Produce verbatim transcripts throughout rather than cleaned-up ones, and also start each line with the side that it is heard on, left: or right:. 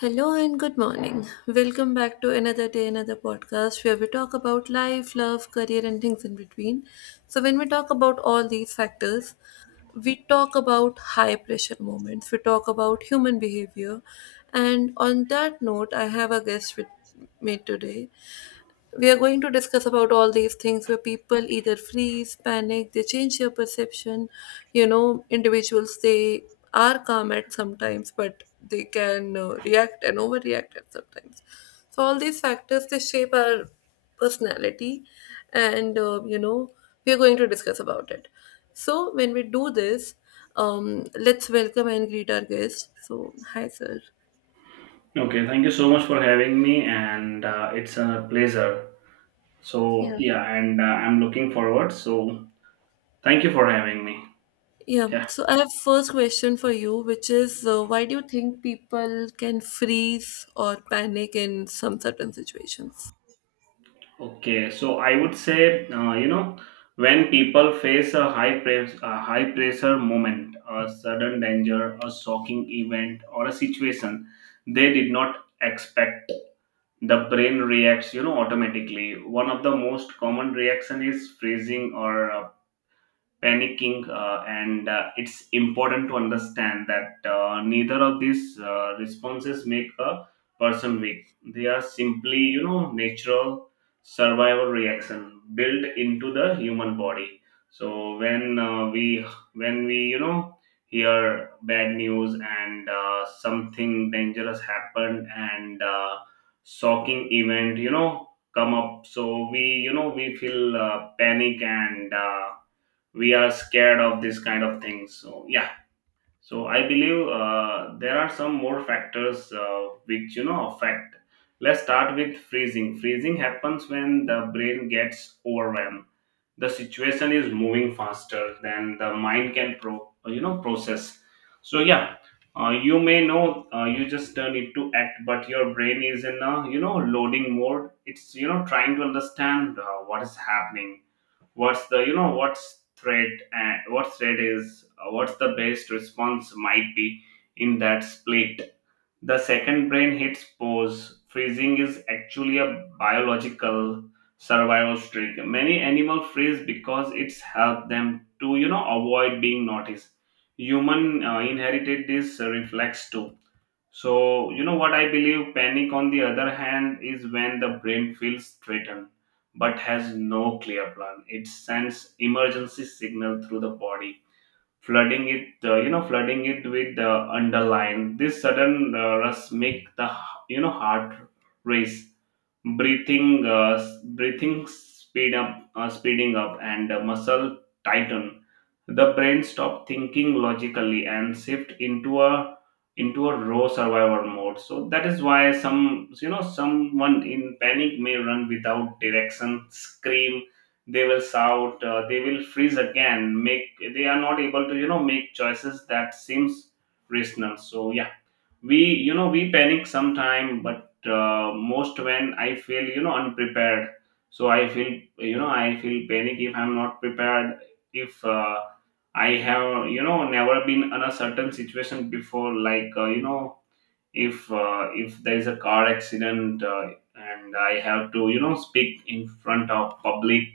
left: Hello and good morning. Welcome back to another day, another podcast where we talk about life, love, career, and things in between. So, when we talk about all these factors, we talk about high pressure moments, we talk about human behavior. And on that note, I have a guest with me today. We are going to discuss about all these things where people either freeze, panic, they change their perception, you know, individuals, they are calm at sometimes but they can uh, react and overreact at sometimes. So all these factors they shape our personality. And uh, you know we are going to discuss about it. So when we do this, um, let's welcome and greet our guest. So hi sir.
right: Okay, thank you so much for having me, and uh, it's a pleasure. So,
left: Yeah.
right: yeah, and uh, I'm looking forward. So, thank you for having me.
left: Yeah,
right: Yeah.
left: so I have first question for you, which is uh, why do you think people can freeze or panic in some certain situations?
right: Okay, so I would say, uh, you know, when people face a high press, a high pressure moment, a sudden danger, a shocking event, or a situation they did not expect, the brain reacts, you know, automatically. One of the most common reaction is freezing or uh, panicking, uh, and uh, it's important to understand that uh, neither of these uh, responses make a person weak. They are simply, you know, natural survival reaction built into the human body. So when uh, we when we, you know, hear bad news and, uh, something dangerous happened and, uh, shocking event, you know, come up, so we, you know, we feel uh, panic and, uh, we are scared of this kind of things, so yeah. So I believe uh, there are some more factors uh, which, you know, affect. Let's start with freezing. Freezing happens when the brain gets overwhelmed. The situation is moving faster than the mind can pro you know, process, so yeah. Uh, you may know, uh, you just uh, need to act, but your brain is in a, you know, loading mode. It's, you know, trying to understand uh, what is happening, what's the you know what's thread and what thread is uh, what's the best response might be in that split the second brain hits pause. Freezing is actually a biological survival trick. Many animal freeze because it's helped them to, you know, avoid being noticed. Human uh, inherited this uh, reflex too. So, you know what I believe? Panic, on the other hand, is when the brain feels threatened but has no clear plan. It sends emergency signal through the body, flooding it, uh, you know, flooding it with the underline. This sudden uh, rush make the, you know, heart race, breathing uh, s- breathing speed up, uh, speeding up, and uh, muscle tighten. The brain stop thinking logically and shift into a into a raw survival mode. So that is why some, you know, someone in panic may run without direction, scream, they will shout, uh, they will freeze again, make they are not able to, you know, make choices that seems rational, so yeah. We, you know, we panic sometime, but uh, most when I feel, you know, unprepared. So I feel, you know, I feel panic if I'm not prepared. If uh, I have, you know, never been in a certain situation before, like, uh, you know if uh, if there is a car accident, uh, and I have to, you know, speak in front of public,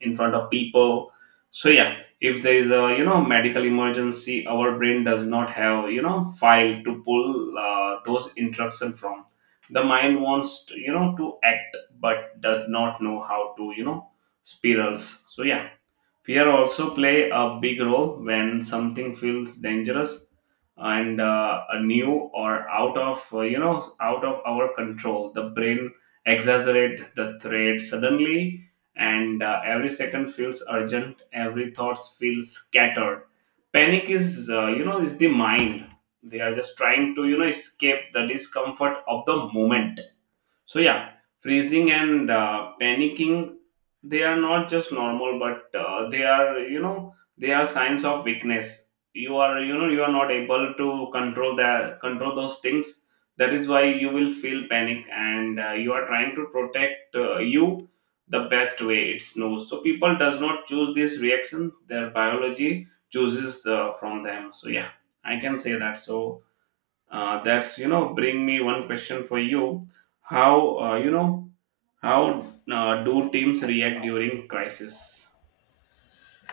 right: in front of people, so yeah. If there is a, you know, medical emergency, our brain does not have, you know, file to pull uh, those instruction from. The mind wants to, you know, to act but does not know how to, you know, spirals, so yeah. Fear also play a big role when something feels dangerous and, uh, a new or out of, uh, you know out of our control. The brain exaggerate the threat suddenly, and uh, every second feels urgent. Every thought feels scattered. Panic is, uh, you know is the mind. They are just trying to, you know, escape the discomfort of the moment, so yeah, freezing and, uh, panicking, they are not just normal, but uh, they are, you know, they are signs of weakness. You are, you know, you are not able to control that control those things. That is why you will feel panic, and uh, you are trying to protect uh, you the best way it's knows. So people does not choose this reaction; their biology chooses uh, from them. So yeah, I can say that. So uh, that's, you know, bring me one question for you. How, uh, you know how uh, do teams react during crisis?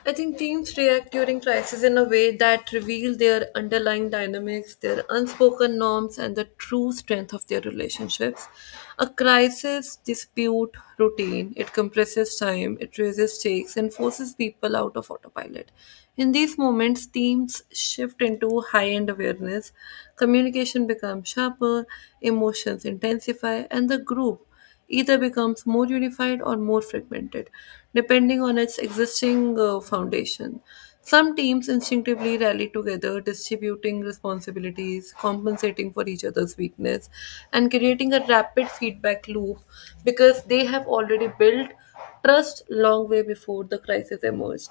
left: I think teams react during crisis in a way that reveal their underlying dynamics, their unspoken norms, and the true strength of their relationships. A crisis dispute routine. It compresses time, it raises stakes, and forces people out of autopilot. In these moments, teams shift into high end awareness, communication becomes sharper, emotions intensify, and the group either becomes more unified or more fragmented, depending on its existing uh, foundation. Some teams instinctively rally together, distributing responsibilities, compensating for each other's weakness, and creating a rapid feedback loop because they have already built trust long way before the crisis emerged.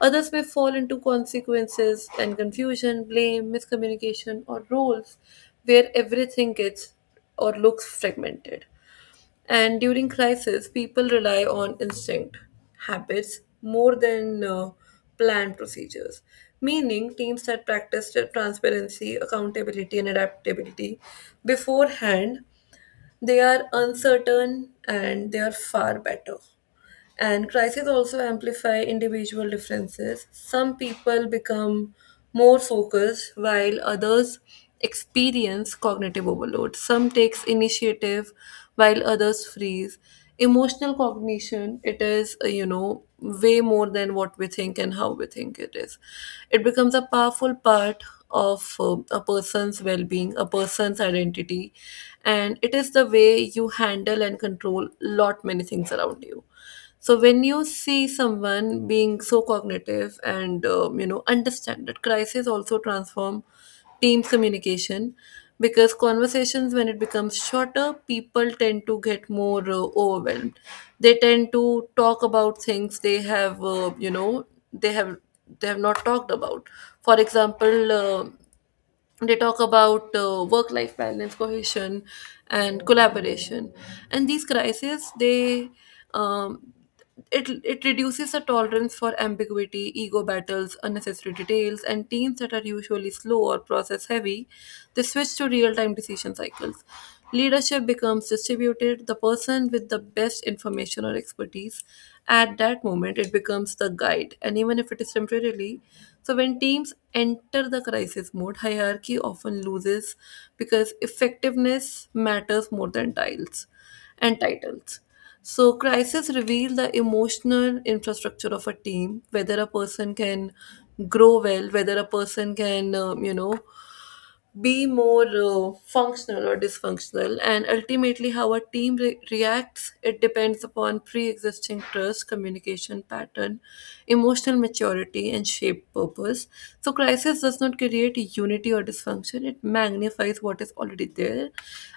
left: Others may fall into consequences and confusion, blame, miscommunication, or roles where everything gets or looks fragmented. And during crisis, people rely on instinct, habits, more than uh, planned procedures. Meaning, teams that practice transparency, accountability, and adaptability beforehand, they are uncertain and they are far better. And crises also amplify individual differences. Some people become more focused while others experience cognitive overload. Some takes initiative while others freeze. Emotional cognition, it is, uh, you know, way more than what we think and how we think it is. It becomes a powerful part of uh, a person's well being, a person's identity, and it is the way you handle and control lot many things around you. So when you see someone being so cognitive and um, you know, understand that crises also transform teams communication, because conversations when it becomes shorter, people tend to get more uh, overwhelmed. They tend to talk about things they have uh, you know they have they have not talked about. For example, uh, they talk about uh, work life balance, cohesion, and collaboration. And these crises, they um, it, it reduces the tolerance for ambiguity, ego battles, unnecessary details. And teams that are usually slow or process heavy, they switch to real-time decision cycles. Leadership becomes distributed, the person with the best information or expertise at that moment, it becomes the guide, and even if it is temporarily. So when teams enter the crisis mode, hierarchy often loses because effectiveness matters more than tiles and titles. So crises reveal the emotional infrastructure of a team, whether a person can grow well, whether a person can, um, you know, be more uh, functional or dysfunctional. And ultimately, how a team re- reacts, it depends upon pre-existing trust, communication pattern, emotional maturity, and shape purpose. So crisis does not create unity or dysfunction, it magnifies what is already there.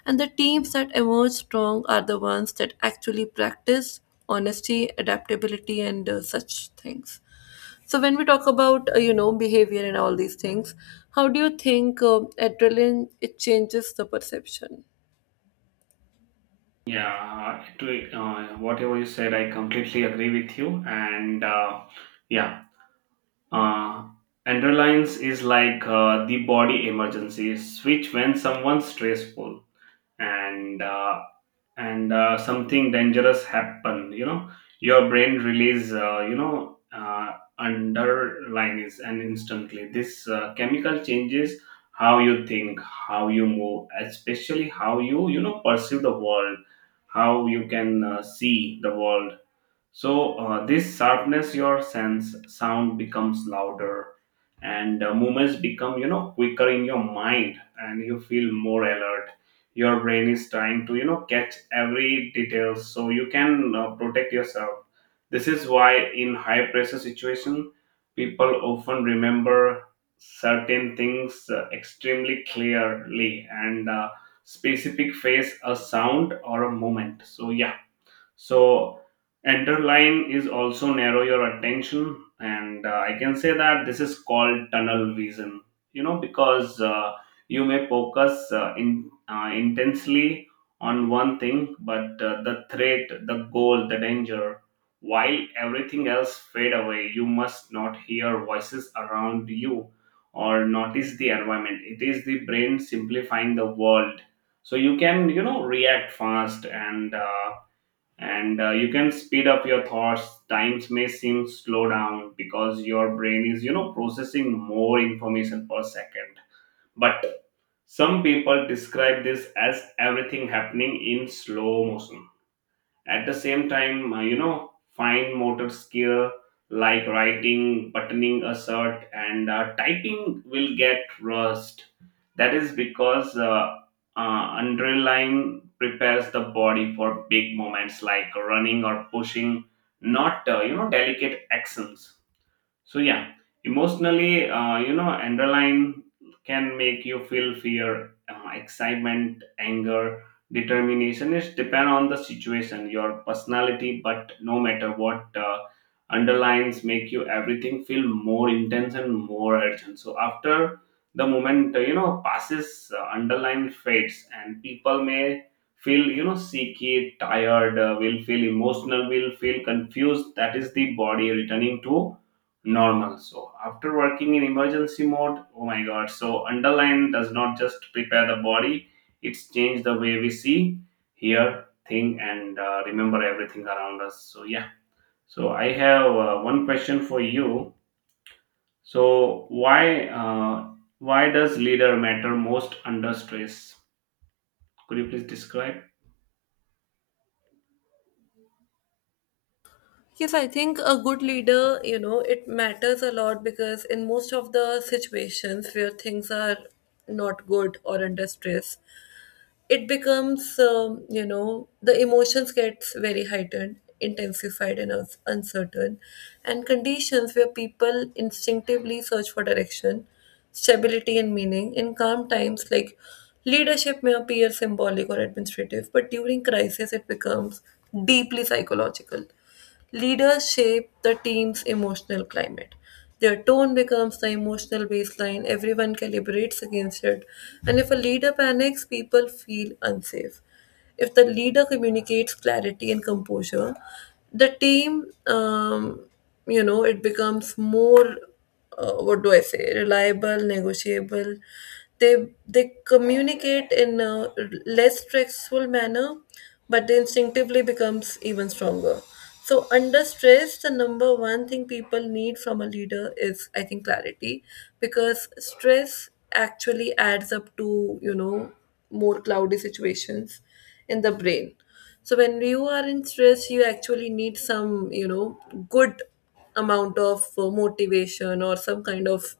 left: And the teams that emerge strong are the ones that actually practice honesty, adaptability, and uh, such things. So when we talk about uh, you know, behavior and all these things, how do you think uh, adrenaline it changes the perception?
right: Yeah, to, uh, whatever you said, I completely agree with you. And, uh, yeah, uh, underlines is like uh, the body emergency switch when someone's stressful. And uh, and uh, something dangerous happen, you know, your brain release, uh, you know uh, underline, and instantly this uh, chemical changes how you think, how you move, especially how you, you know, perceive the world, how you can, uh, see the world. So uh, this sharpness your sense, sound becomes louder, and uh, movements become, you know, quicker in your mind, and you feel more alert. Your brain is trying to, you know, catch every detail so you can uh, protect yourself. This is why in high pressure situation, people often remember certain things uh, extremely clearly and, uh, specific face a sound or a moment. So yeah. So, line is also narrow your attention, and uh, I can say that this is called tunnel vision. You know, because uh, you may focus uh, in uh, intensely on one thing, but uh, the threat, the goal, the danger, while everything else fade away. You must not hear voices around you or notice the environment. It is the brain simplifying the world so you can, you know, react fast, and uh, and uh, you can speed up your thoughts. Times may seem slow down because your brain is, you know, processing more information per second. But some people describe this as everything happening in slow motion. At the same time, uh, you know, fine motor skill like writing, buttoning a shirt, and uh, typing will get rust. That is because uh, uh, underline prepares the body for big moments like running or pushing, not, uh, you know delicate actions, so yeah. Emotionally, uh, you know, underline can make you feel fear, uh, excitement, anger, determination. It depend on the situation, your personality. But no matter what, uh, underlines make you everything feel more intense and more urgent. So after the moment uh, you know passes, uh, underline fades, and people may feel, you know, seeky, tired, uh, will feel emotional, will feel confused. That is the body returning to normal. So after working in emergency mode, oh my god. So underline does not just prepare the body, it's changed the way we see, hear, think, and, uh, remember everything around us. So yeah. So I have uh, one question for you. So why uh, why does leader matter most under stress? Could you please describe?
left: Yes, I think a good leader, you know, it matters a lot because in most of the situations where things are not good or under stress, it becomes um, you know, the emotions gets very heightened, intensified, and uns- uncertain. And conditions where people instinctively search for direction, stability, and meaning in calm times, like leadership may appear symbolic or administrative, but during crisis it becomes deeply psychological. Leaders shape the team's emotional climate. Their tone becomes the emotional baseline, everyone calibrates against it. And if a leader panics, people feel unsafe. If the leader communicates clarity and composure, the team, um, you know, it becomes more uh, what do I say, reliable, negotiable. They they communicate in a less stressful manner, but they instinctively becomes even stronger. So under stress, the number one thing people need from a leader is, I think, clarity, because stress actually adds up to, you know, more cloudy situations in the brain. So when you are in stress, you actually need some, you know, good amount of uh, motivation or some kind of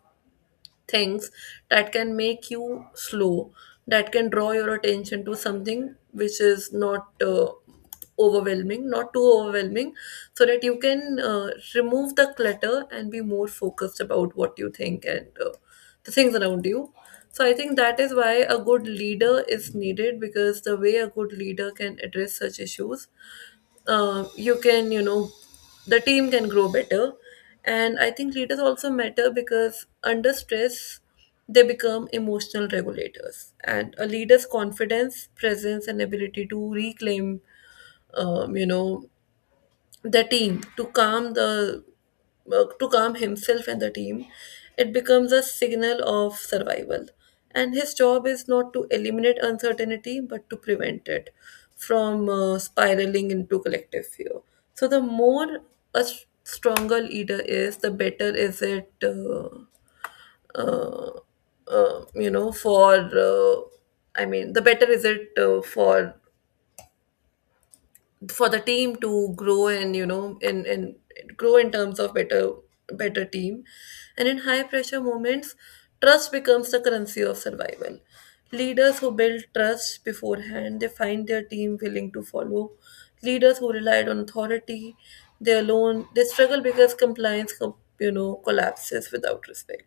left: things that can make you slow, that can draw your attention to something which is not uh, overwhelming, not too overwhelming, so that you can uh, remove the clutter and be more focused about what you think and uh, the things around you. So I think that is why a good leader is needed, because the way a good leader can address such issues, uh, you can, you know, the team can grow better. And I think leaders also matter because under stress, they become emotional regulators. And a leader's confidence, presence, and ability to reclaim, um, you know, the team, to calm the uh, to calm himself and the team, it becomes a signal of survival. And his job is not to eliminate uncertainty but to prevent it from uh, spiraling into collective fear. So the more a s- stronger leader is, the better is it uh, uh, uh, you know for uh, I mean, the better is it uh, for for the team to grow, and you know, in in grow in terms of better better team. And in high pressure moments, trust becomes the currency of survival. Leaders who build trust beforehand, they find their team willing to follow. Leaders who relied on authority, they alone, they struggle, because compliance com- you know, collapses without respect.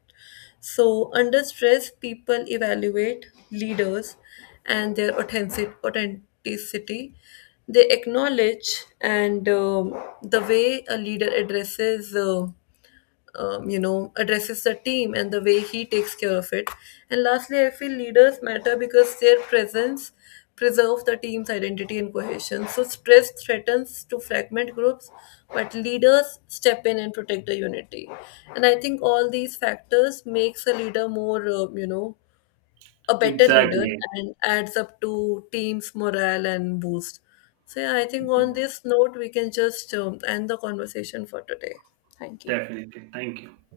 left: So, under stress, people evaluate leaders and their authentic- authenticity. They acknowledge and um, the way a leader addresses. Uh, um, you know addresses the team and the way he takes care of it. And lastly, I feel leaders matter because their presence preserves the team's identity and cohesion. So stress threatens to fragment groups, but leaders step in and protect the unity. And I think all these factors makes a leader more uh, you know a better leader,
right: Exactly.
left: and adds up to team's morale and boost. So yeah, I think on this note we can just um, end the conversation for today. Thank you.
right: Definitely. Thank you.